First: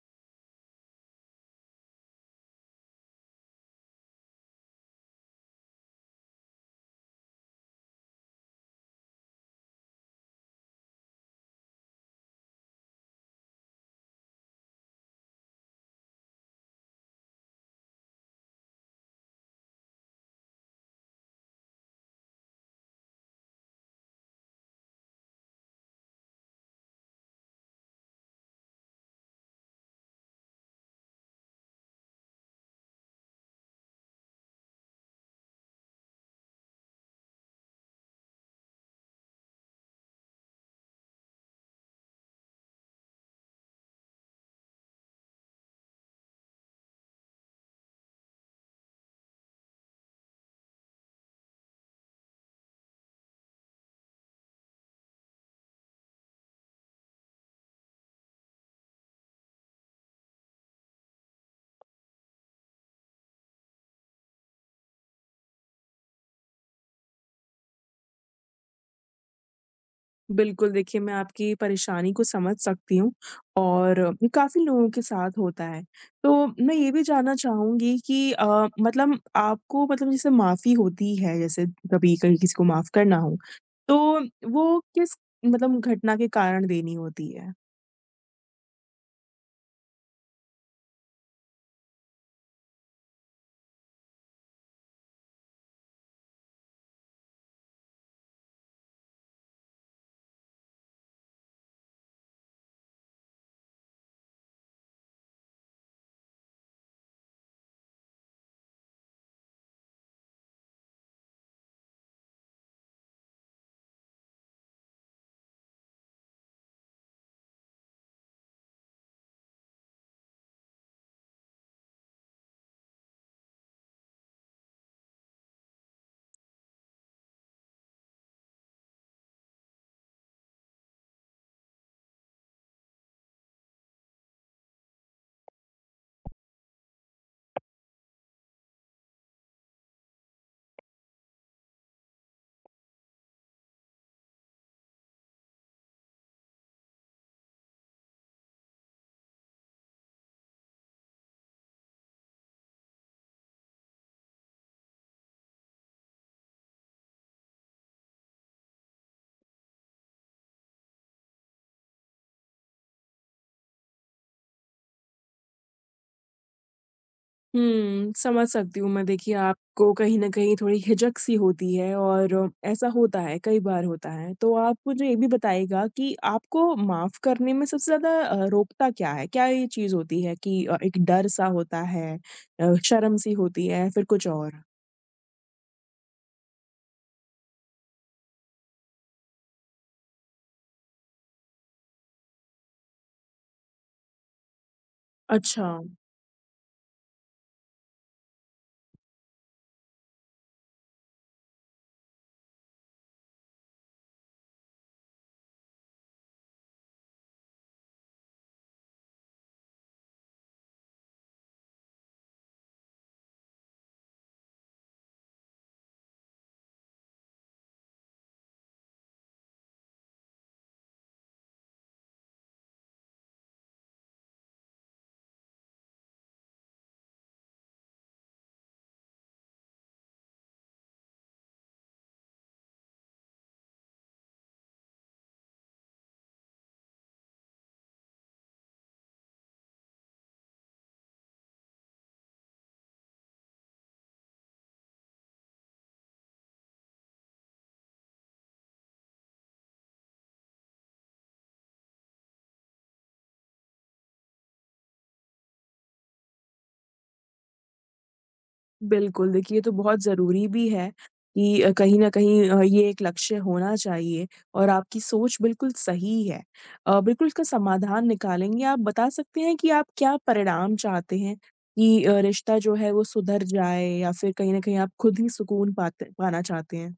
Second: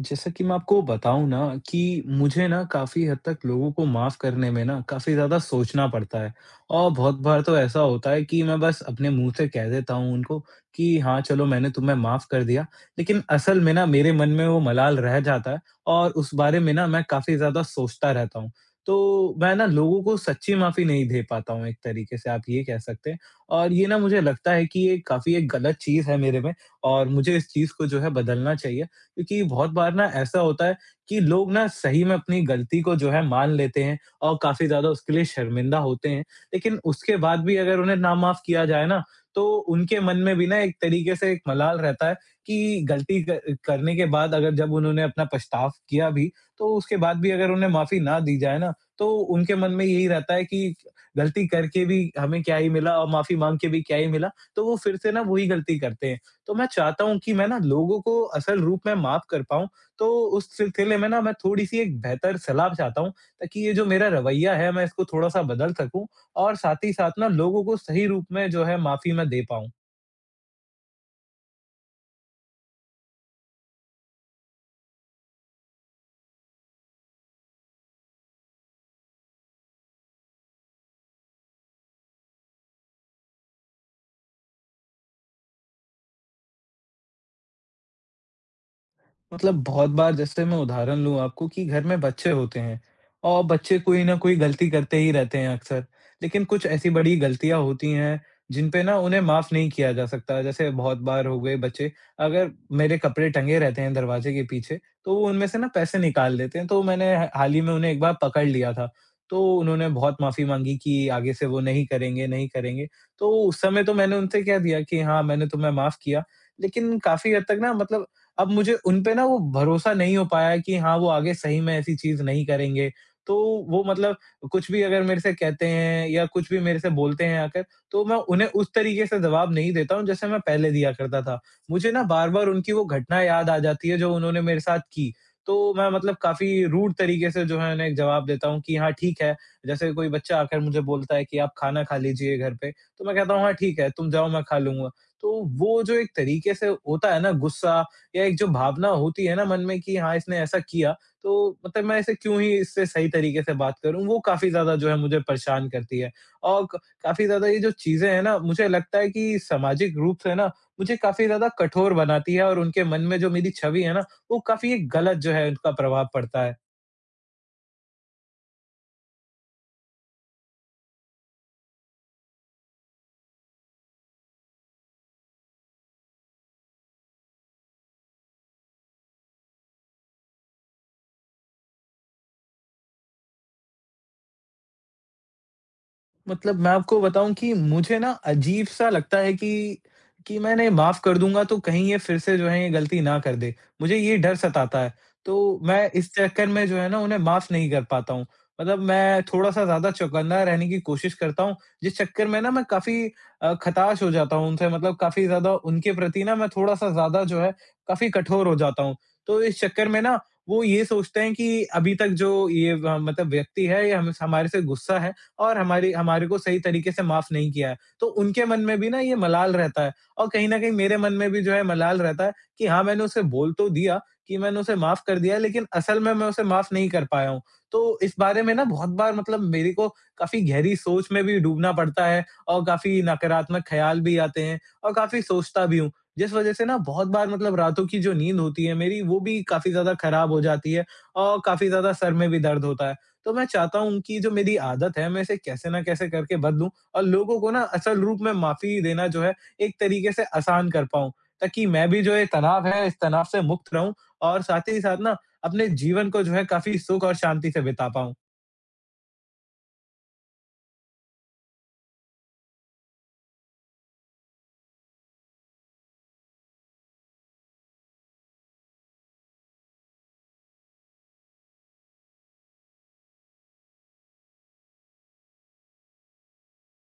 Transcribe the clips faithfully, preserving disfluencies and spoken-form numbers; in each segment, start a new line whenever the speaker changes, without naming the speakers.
जैसा कि मैं आपको बताऊँ ना कि मुझे ना काफ़ी हद तक लोगों को माफ़ करने में ना काफ़ी ज़्यादा सोचना पड़ता है। और बहुत बार तो ऐसा होता है कि मैं बस अपने मुँह से कह देता हूँ उनको कि हाँ, चलो मैंने तुम्हें माफ़ कर दिया। लेकिन असल में ना मेरे मन में वो मलाल रह जाता है और उस बारे में ना मैं काफ़ी ज़्यादा सोचता रहता हूँ। तो मैं ना लोगों को सच्ची माफ़ी नहीं दे पाता हूँ, एक तरीके से आप ये कह सकते हैं, और ये ना मुझे लगता है कि ये काफ़ी एक गलत चीज़ है मेरे में और मुझे इस चीज़ को जो है बदलना चाहिए। क्योंकि बहुत बार ना ऐसा होता है कि लोग ना सही में अपनी गलती को जो है मान लेते हैं और काफ़ी ज़्यादा उसके लिए शर्मिंदा होते हैं। लेकिन उसके बाद भी अगर उन्हें ना-माफ़ किया जाए ना, तो उनके मन में भी ना एक तरीके से एक मलाल रहता है कि गलती क करने के बाद अगर जब उन्होंने अपना पछतावा किया भी, तो उसके बाद भी अगर उन्हें माफ़ी ना दी जाए ना, तो उनके मन में यही रहता है कि गलती करके भी हमें क्या ही मिला और माफ़ी माँग के भी क्या ही मिला, तो वो फिर से ना वही गलती करते हैं। तो मैं चाहता हूँ कि मैं ना लोगों को असल रूप में माफ़ कर पाऊँ, तो उस सिलसिले में ना मैं थोड़ी-सी एक बेहतर सलाह चाहता हूँ, ताकि ये जो मेरा रवैया है मैं इसको थोड़ा-सा बदल सकूँ और साथ ही साथ ना लोगों को सही रूप में जो है माफ़ी मैं दे पाऊँ।
बिल्कुल, देखिए मैं आपकी परेशानी को समझ सकती हूँ और काफ़ी लोगों के साथ होता है। तो मैं ये भी जानना चाहूँगी कि अ, मतलब आपको मतलब जैसे माफ़ी होती है जैसे कभी कहीं किसी को माफ़ करना हो, तो वो किस मतलब घटना के कारण देनी होती है?
मतलब बहुत बार जैसे मैं उदाहरण लूँ आपको कि घर में बच्चे होते हैं और बच्चे कोई ना कोई गलती करते ही रहते हैं अक्सर। लेकिन कुछ ऐसी बड़ी गलतियाँ होती हैं जिन पे ना उन्हें माफ़ नहीं किया जा सकता। जैसे बहुत बार हो गए बच्चे, अगर मेरे कपड़े टंगे रहते हैं दरवाज़े के पीछे, तो वो उनमें से ना पैसे निकाल लेते हैं। तो मैंने ह हाल ही में उन्हें एक बार पकड़ लिया था। तो उन्होंने बहुत माफ़ी माँगी कि आगे से वो नहीं करेंगे, नहीं करेंगे। तो उस समय तो मैंने उनसे कह दिया कि हाँ, मैंने तुम्हें माफ़ किया। लेकिन काफ़ी हद तक ना मतलब अब मुझे उन पे ना वो भरोसा नहीं हो पाया है कि हाँ, वो आगे सही में ऐसी चीज़ नहीं करेंगे। तो वो मतलब कुछ भी अगर मेरे से कहते हैं या कुछ भी मेरे से बोलते हैं आकर, तो मैं उन्हें उस तरीके से जवाब नहीं देता हूँ जैसे मैं पहले दिया करता था। मुझे ना बार-बार उनकी वो घटना याद आ जाती है जो उन्होंने मेरे साथ की। तो मैं मतलब काफ़ी रूड तरीके से जो है उन्हें जवाब देता हूँ कि हाँ, ठीक है। जैसे कोई बच्चा आकर मुझे बोलता है कि आप खाना खा लीजिए घर पे, तो मैं कहता हूँ हाँ, ठीक है, तुम जाओ मैं खा लूँगा। तो वो जो एक तरीके से होता है ना गुस्सा, या एक जो भावना होती है ना मन में कि हाँ इसने ऐसा किया, तो मतलब मैं ऐसे क्यों ही इससे सही तरीके से बात करूं, वो काफी ज्यादा जो है मुझे परेशान करती है। और क- काफी ज्यादा ये जो चीजें हैं ना मुझे लगता है कि सामाजिक रूप से ना मुझे काफी ज्यादा कठोर बनाती है, और उनके मन में जो मेरी छवि है ना, वो काफी एक गलत जो है उनका प्रभाव पड़ता है।
हुँ, समझ सकती हूँ मैं। देखिए, आपको कहीं न कहीं थोड़ी हिचक-सी होती है और ऐसा होता है, कई बार होता है। तो आप मुझे ये भी बताइएगा कि आपको माफ़ करने में सबसे ज़्यादा अ, रोकता क्या है? क्या ये चीज़ होती है कि अ, एक डर-सा होता है अ, शर्म-सी होती है, फिर कुछ और?
मतलब मैं आपको बताऊँ कि मुझे ना अजीब-सा लगता है कि कि मैंने माफ़ कर दूँगा तो कहीं ये फिर से जो है ये गलती ना कर दे। मुझे ये डर सताता है, तो
अच्छा।
मैं इस चक्कर में जो है ना उन्हें माफ़ नहीं कर पाता हूँ। मतलब मैं थोड़ा-सा ज़्यादा चौकन्ना रहने की कोशिश करता हूँ, जिस चक्कर में ना मैं काफ़ी अ, खटाश हो जाता हूँ उनसे, मतलब काफ़ी ज़्यादा उनके प्रति ना मैं थोड़ा-सा ज़्यादा जो है काफ़ी कठोर हो जाता हूँ। तो इस चक्कर में ना वो ये सोचते हैं कि अभी तक जो ये व मतलब व्यक्ति है, ये हम हमारे से गुस्सा है, और हमारी हमारे को सही तरीके से माफ नहीं किया है। तो उनके मन में भी ना ये मलाल रहता है और कहीं न कहीं मेरे मन में भी जो है मलाल रहता है कि हाँ, मैंने उसे बोल तो दिया कि मैंने उसे माफ कर दिया है, लेकिन असल में मैं उसे माफ नहीं कर पाया हूँ। तो इस बारे में ना बहुत बार मतलब मेरे को काफ़ी गहरी सोच में भी डूबना पड़ता है, और काफ़ी नकारात्मक ख़्याल भी आते हैं और काफ़ी सोचता भी हूँ। जिस वज़ह से ना बहुत बार मतलब रातों की जो नींद होती है मेरी, वो भी काफ़ी ज़्यादा ख़राब हो जाती है और काफ़ी ज़्यादा सर में भी दर्द होता है। तो मैं चाहता हूँ कि जो मेरी आदत है मैं इसे कैसे ना कैसे करके बदलूँ और लोगों को ना असल रूप में माफ़ी देना जो है एक तरीके से आसान कर पाऊँ। ताकि मैं भी जो ये तनाव है इस तनाव से मुक्त रहूँ और साथ ही साथ ना अपने जीवन को जो है काफ़ी सुख और शांति से बिता पाऊँ।
बिल्कुल, देखिए ये तो बहुत ज़रूरी भी है कि अ, कहीं न कहीं अ, ये एक लक्ष्य होना चाहिए और आपकी सोच बिल्कुल सही है। अ, बिल्कुल इसका समाधान निकालेंगे। आप बता सकते हैं कि आप क्या परिणाम चाहते हैं कि अ, रिश्ता जो है वो सुधर जाए या फिर कहीं न कहीं आप खुद ही सुकून पाते पाना चाहते हैं?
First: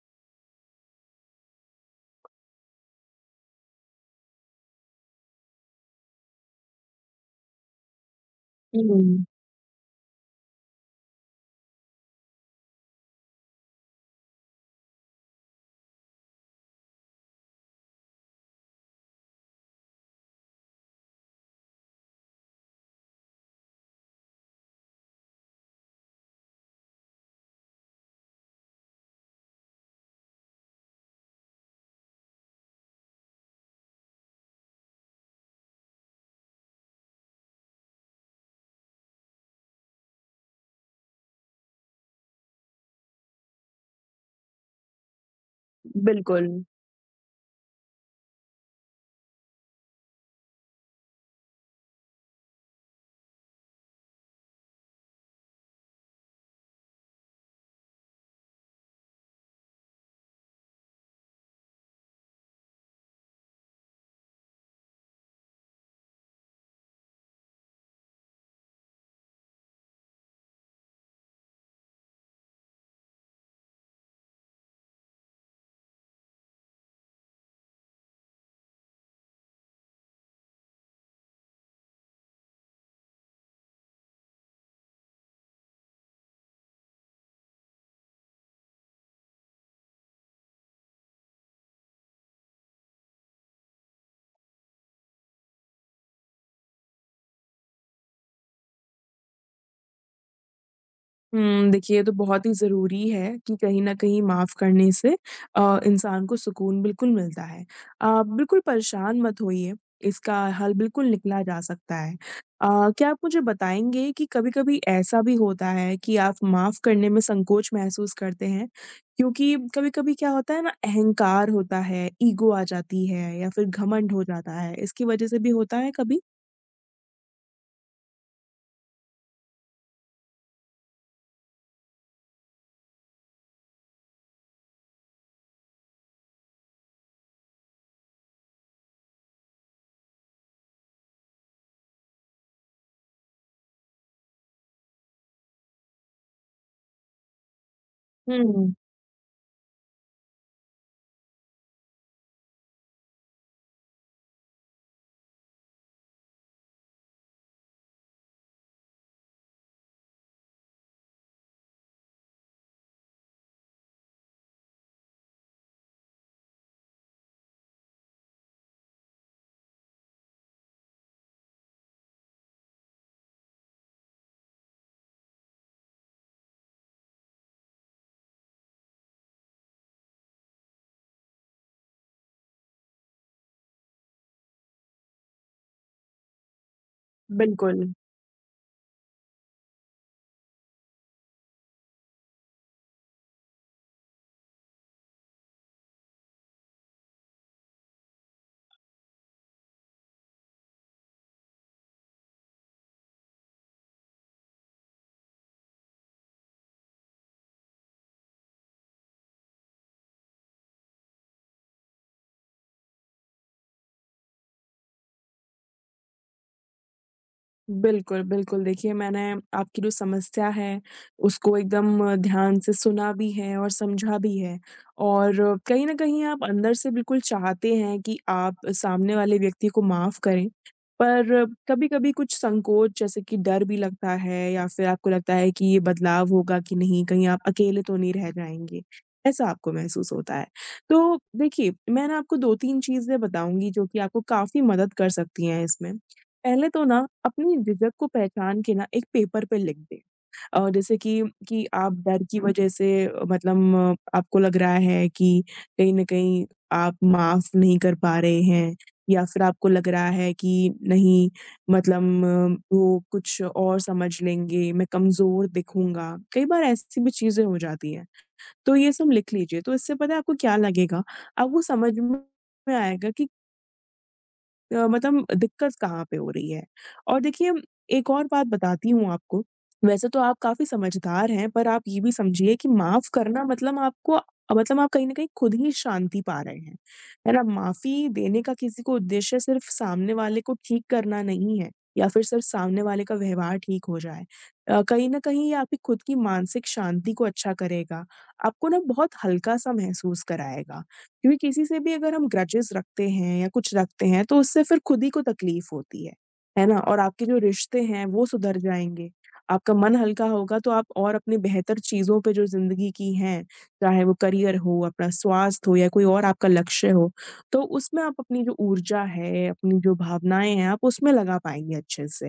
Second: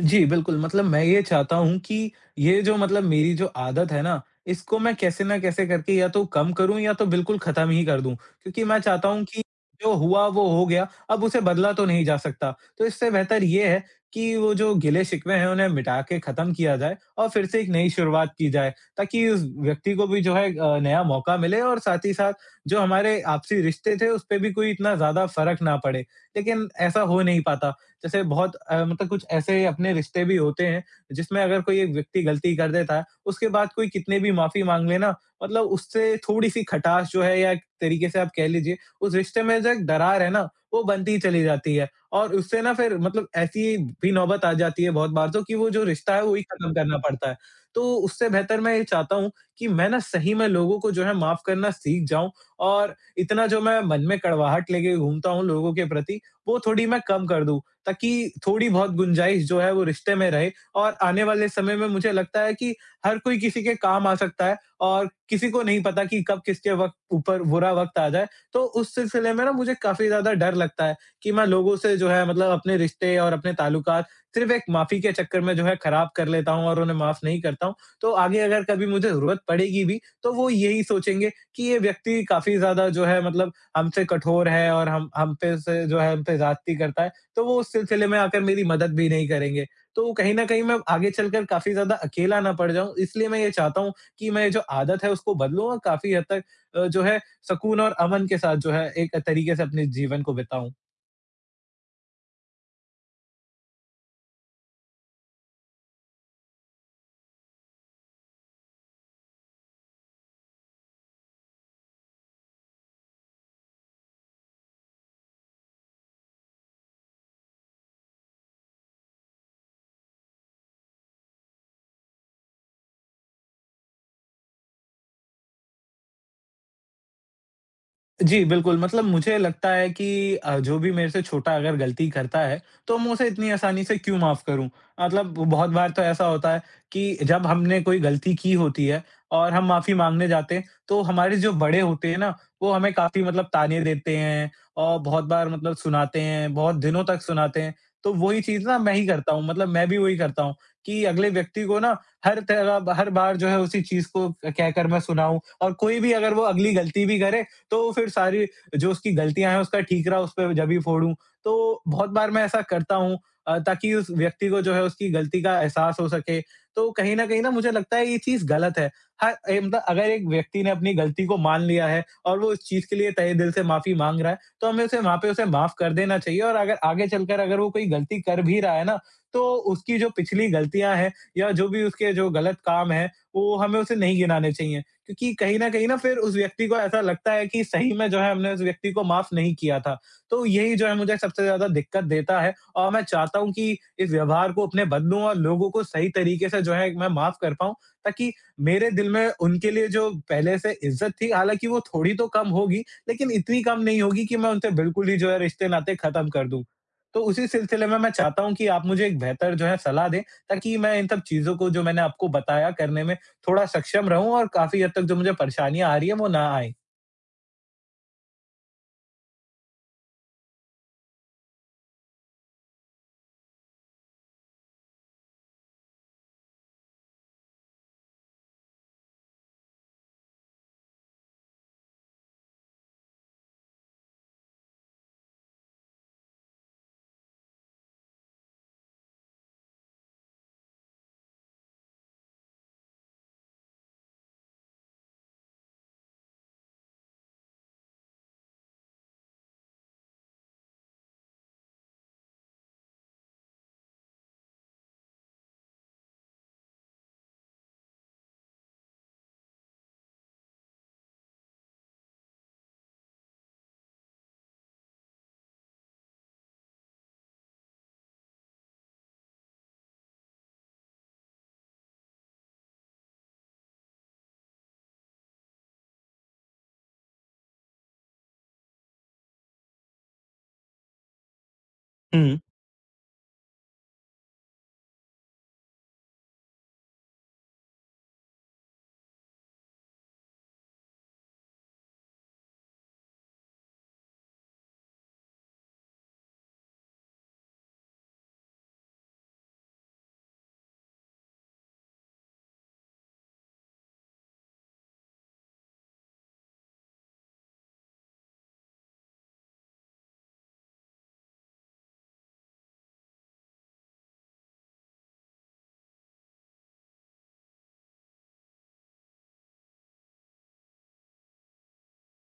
जी, बिल्कुल, मतलब मैं ये चाहता हूँ कि ये जो मतलब मेरी जो आदत है ना, इसको मैं कैसे ना कैसे करके या तो कम करूँ या तो बिल्कुल ख़त्म ही कर दूँ। क्योंकि मैं चाहता
हुँ,
हूँ कि जो हुआ वो हो गया, अब उसे बदला तो नहीं जा सकता। तो इससे बेहतर ये है कि वो जो गिले-शिकवे हैं उन्हें मिटा के ख़त्म किया जाए और फिर से एक नई शुरुआत की जाए, ताकि उस व्यक्ति को भी जो है अ, नया मौका मिले और साथ ही साथ जो हमारे आपसी रिश्ते थे, उस पे भी कोई इतना ज़्यादा फ़र्क ना पड़े। लेकिन ऐसा हो नहीं पाता। जैसे बहुत अ, मतलब कुछ ऐसे अपने रिश्ते भी होते हैं, जिसमें अगर कोई एक व्यक्ति गलती कर देता है, उसके बाद कोई कितने भी माफ़ी माँग ले ना, मतलब उससे थोड़ी-सी खटास जो है, या एक तरीके से आप कह लीजिए, उस रिश्ते में जो एक दरार है ना, वो बनती ही चली जाती है। और उससे ना फिर मतलब ऐसी भी नौबत आ जाती है बहुत बार तो कि वो जो रिश्ता है, वो ही
बिल्कुल।
खत्म करना पड़ता है। तो उससे बेहतर मैं ये चाहता हूँ कि मैं ना सही में लोगों को जो है माफ़ करना सीख जाऊँ, और इतना जो मैं मन में कड़वाहट लेके घूमता हूँ लोगों के प्रति, वो थोड़ी मैं कम कर दूँ। ताकि थोड़ी बहुत गुंजाइश जो है वो रिश्ते में रहे, और आने वाले समय में मुझे लगता है कि हर कोई किसी के काम आ सकता है और किसी को नहीं पता कि कब किसके वक़्त ऊपर बुरा वक़्त आ जाए। तो उस सिलसिले में ना मुझे काफ़ी ज़्यादा डर लगता है कि मैं लोगों से जो है मतलब अपने रिश्ते और अपने ताल्लुकात सिर्फ़ एक माफ़ी के चक्कर में जो है ख़राब कर लेता हूँ और उन्हें माफ़ नहीं करता हूँ। तो आगे अगर कभी मुझे ज़रूरत पड़ेगी भी, तो वो यही सोचेंगे कि ये व्यक्ति काफ़ी ज़्यादा जो है मतलब हमसे कठोर है और हम हम पे से जो है हम पे ज़्यादती करता है। तो वो उस सिलसिले में आकर मेरी मदद भी नहीं करेंगे। तो कहीं न कहीं मैं आगे चलकर काफ़ी ज़्यादा अकेला ना पड़ जाऊँ, इसलिए मैं ये चाहता हूँ कि मैं जो आदत है उसको बदलूँ और काफ़ी हद तक अ, जो है सुकून और अमन के साथ जो है एक तरीके से अपने जीवन को बिताऊँ।
हुँ, देखिए ये तो बहुत ही ज़रूरी है कि कहीं न कहीं माफ़ करने से अ, इंसान को सुकून बिल्कुल मिलता है। आप बिल्कुल परेशान मत होइए, इसका हल बिल्कुल निकला जा सकता है। अ, क्या आप मुझे बताएँगे कि कभी-कभी ऐसा भी होता है कि आप माफ़ करने में संकोच महसूस करते हैं? क्योंकि कभी-कभी क्या होता है ना अहंकार होता है, ईगो आ जाती है या फिर घमंड हो जाता है, इसकी वज़ह से भी होता है कभी?
जी, बिल्कुल, मतलब मुझे लगता है कि अ, जो भी मेरे से छोटा अगर गलती करता है, तो मैं उसे इतनी आसानी से क्यों माफ़ करूँ? मतलब बहुत बार तो ऐसा होता है कि जब हमने कोई गलती की होती है और हम माफ़ी माँगने जाते हैं, तो हमारे जो बड़े होते हैं ना, वो हमें काफ़ी मतलब ताने देते हैं और बहुत बार मतलब सुनाते हैं, बहुत दिनों तक सुनाते हैं। तो वही चीज़
हुँ,
ना मैं ही करता हूँ, मतलब मैं भी वही करता हूँ कि अगले व्यक्ति को ना हर तरह हर बार जो है उसी चीज़ को कहकर मैं सुनाऊँ, और कोई भी अगर वो अगली गलती भी करे, तो फिर सारी जो उसकी गलतियाँ हैं उसका ठीकरा उस पे जब भी फोड़ूँ। तो बहुत बार मैं ऐसा करता हूँ अ, ताकि उस व्यक्ति को जो है उसकी गलती का एहसास हो सके। तो कहीं न कहीं ना मुझे लगता है ये चीज़ गलत है। हाँ, ए मतलब अगर एक व्यक्ति ने अपनी गलती को मान लिया है और वो इस चीज़ के लिए तहे दिल से माफ़ी माँग रहा है, तो हमें उसे वहाँ पे उसे माफ़ कर देना चाहिए, और अगर आगे चलकर अगर वो कोई गलती कर भी रहा है ना, तो उसकी जो पिछली गलतियाँ हैं या जो भी उसके जो गलत काम हैं, वो हमें उसे नहीं गिनाने चाहिए। क्योंकि कहीं न कहीं ना फिर उस व्यक्ति को ऐसा लगता है कि
बिल्कुल।
सही में जो है हमने उस व्यक्ति को माफ़ नहीं किया था। तो यही जो है मुझे सबसे ज़्यादा दिक्कत देता है और मैं चाहता हूँ कि इस व्यवहार को अपने बदलूँ और लोगों को सही तरीके से जो है मैं माफ़ कर पाऊँ, ताकि मेरे दिल में उनके लिए जो पहले से इज़्ज़त थी, हालाँकि वो थोड़ी तो कम होगी, लेकिन इतनी कम नहीं होगी कि मैं उनसे बिल्कुल ही जो है रिश्ते-नाते ख़त्म कर दूँ। तो उसी सिलसिले में मैं चाहता हूँ कि आप मुझे एक बेहतर जो है सलाह दें, ताकि मैं इन सब चीज़ों को जो मैंने आपको बताया करने में थोड़ा सक्षम रहूँ और काफ़ी हद तक जो मुझे परेशानियाँ आ रही हैं वो ना आएँ।
बिल्कुल, बिल्कुल। देखिए, मैंने आपकी जो समस्या है, उसको एकदम ध्यान से सुना भी है और समझा भी है। और कहीं न कहीं आप अंदर से बिल्कुल चाहते हैं कि आप सामने वाले व्यक्ति को माफ़ करें, पर कभी-कभी कुछ संकोच जैसे कि डर भी लगता है या फिर आपको लगता है कि ये बदलाव होगा कि नहीं, कहीं आप अकेले तो नहीं रह जाएँगे। ऐसा आपको महसूस होता है। तो देखिए, मैं ना आपको दो तीन चीज़ें बताऊँगी जो कि आपको काफ़ी मदद कर सकती हैं इसमें। पहले तो ना अपनी झिझक को पहचान के ना एक पेपर पे लिख दें। अ, जैसे कि कि आप डर की वजह से अ, मतलब अ, आपको लग रहा है कि कहीं न कहीं आप माफ़ नहीं कर पा रहे हैं या फिर आपको लग रहा है कि नहीं मतलब अ, वो कुछ और समझ लेंगे, मैं कमज़ोर दिखूँगा। कई बार ऐसी भी चीज़ें हो जाती हैं। तो ये सब लिख लीजिए, तो इससे पता है आपको क्या लगेगा? आपको समझ में आएगा कि अ, मतलब दिक्कत कहाँ पे हो रही है? और देखिए एक और बात बताती हूँ आपको, वैसे तो आप काफ़ी समझदार हैं, पर आप ये भी
हुँ,
समझिए कि माफ़ करना मतलब आपको मतलब आप कहीं न कहीं खुद ही शांति पा रहे हैं, है ना? माफ़ी देने का किसी को उद्देश्य सिर्फ़ सामने वाले को ठीक करना नहीं है या फिर सिर्फ़ सामने वाले का व्यवहार ठीक हो जाए। अ, कहीं न कहीं ये आपकी खुद की मानसिक शांति को अच्छा करेगा, आपको ना बहुत हल्का-सा महसूस कराएगा। क्योंकि किसी से भी अगर हम ग्रजेस रखते हैं या कुछ रखते हैं तो उससे फिर खुद ही को तकलीफ होती है, है ना? और आपके जो रिश्ते हैं वो सुधर जाएँगे, आपका मन हल्का होगा तो आप और अपनी बेहतर चीज़ों पे जो ज़िंदगी की हैं, चाहे वो करियर हो, अपना स्वास्थ्य हो या कोई और आपका लक्ष्य हो, तो उसमें आप अपनी जो ऊर्जा है, अपनी जो भावनाएँ हैं आप उसमें लगा पाएँगे अच्छे से,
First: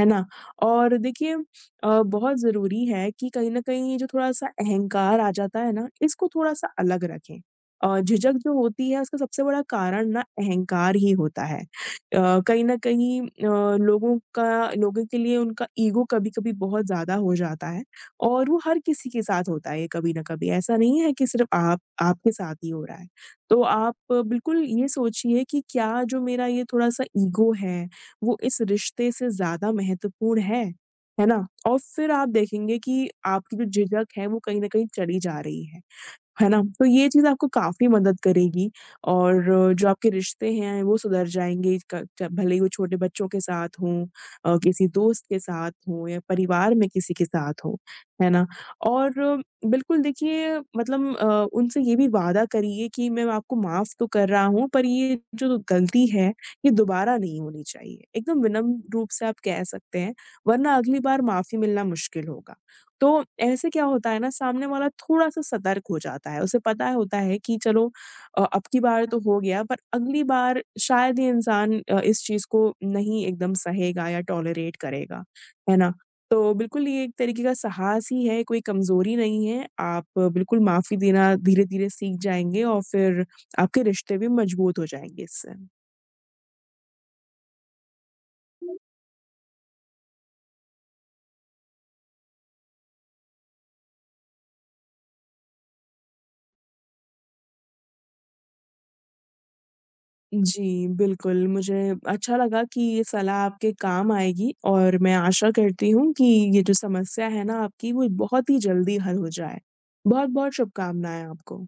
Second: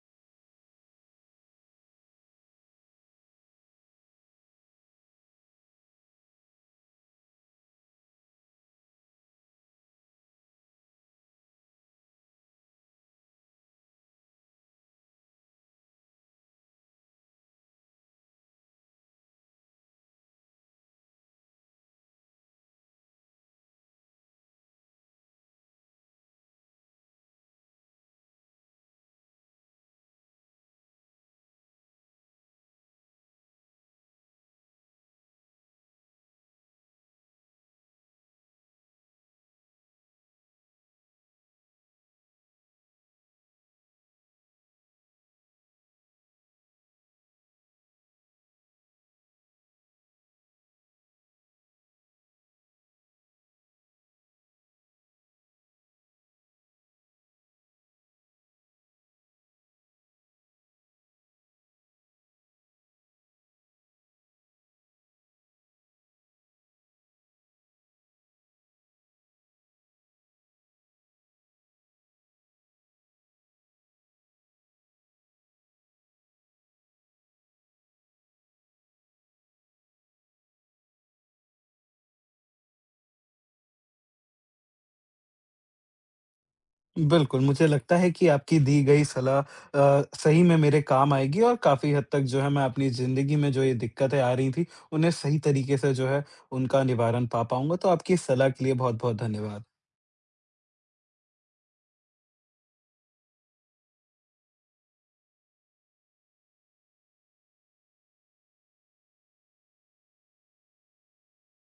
है ना? और देखिए अ, बहुत ज़रूरी है कि कहीं न कहीं ये जो थोड़ा-सा अहंकार आ जाता है ना, इसको थोड़ा-सा अलग रखें। अ, झिझक जो होती है उसका सबसे बड़ा कारण ना अहंकार ही होता है। अ, कहीं न कहीं अ, लोगों का लोगों के लिए उनका ईगो कभी-कभी बहुत ज़्यादा हो जाता है और वो हर किसी के साथ होता है ये कभी न कभी। ऐसा नहीं है कि सिर्फ़ आप आपके साथ ही हो रहा है। तो आप बिल्कुल ये सोचिए कि क्या जो मेरा ये थोड़ा-सा ईगो है, वो इस रिश्ते से ज़्यादा महत्वपूर्ण है, है ना? और फिर आप देखेंगे कि आपकी जो झिझक है वो कहीं न कहीं चली जा रही है। है ना? तो ये चीज़ आपको काफ़ी मदद करेगी और जो आपके रिश्ते हैं वो सुधर जाएँगे क च भले ही वो छोटे बच्चों के साथ हों अ, किसी दोस्त के साथ हों या परिवार में किसी के साथ हों, है ना? और अ, बिल्कुल देखिए मतलब अ, उनसे ये भी वादा करिए कि मैं आपको माफ़ तो कर रहा हूँ पर ये जो गलती है ये दोबारा नहीं होनी चाहिए। एकदम विनम्र रूप से आप कह सकते हैं वरना अगली बार माफ़ी मिलना मुश्किल होगा। तो ऐसे क्या होता है ना सामने वाला थोड़ा-सा सतर्क हो जाता है। उसे पता होता है कि चलो अ, अब की बार तो हो गया पर अगली बार शायद ये इंसान अ, इस चीज़ को नहीं एकदम सहेगा या टॉलरेट करेगा। है ना? तो बिल्कुल ये एक तरीके का साहस ही है, कोई कमज़ोरी नहीं है। आप बिल्कुल माफ़ी देना धीरे-धीरे सीख जाएँगे और फिर आपके रिश्ते भी मज़बूत हो जाएँगे इससे।
बिल्कुल मुझे लगता है कि आपकी दी गई सलाह अ, सही में मेरे काम आएगी और काफ़ी हद तक जो है मैं अपनी ज़िंदगी में जो ये दिक्कतें आ रही थी, उन्हें सही तरीके से जो है उनका निवारण पा पाऊँगा। तो आपकी इस सलाह के लिए बहुत-बहुत धन्यवाद।
जी, बिल्कुल, मुझे अच्छा लगा कि ये सलाह आपके काम आएगी और मैं आशा करती हूँ कि ये जो समस्या है ना आपकी, वो बहुत ही जल्दी हल हो जाए। बहुत-बहुत शुभकामनाएँ आपको।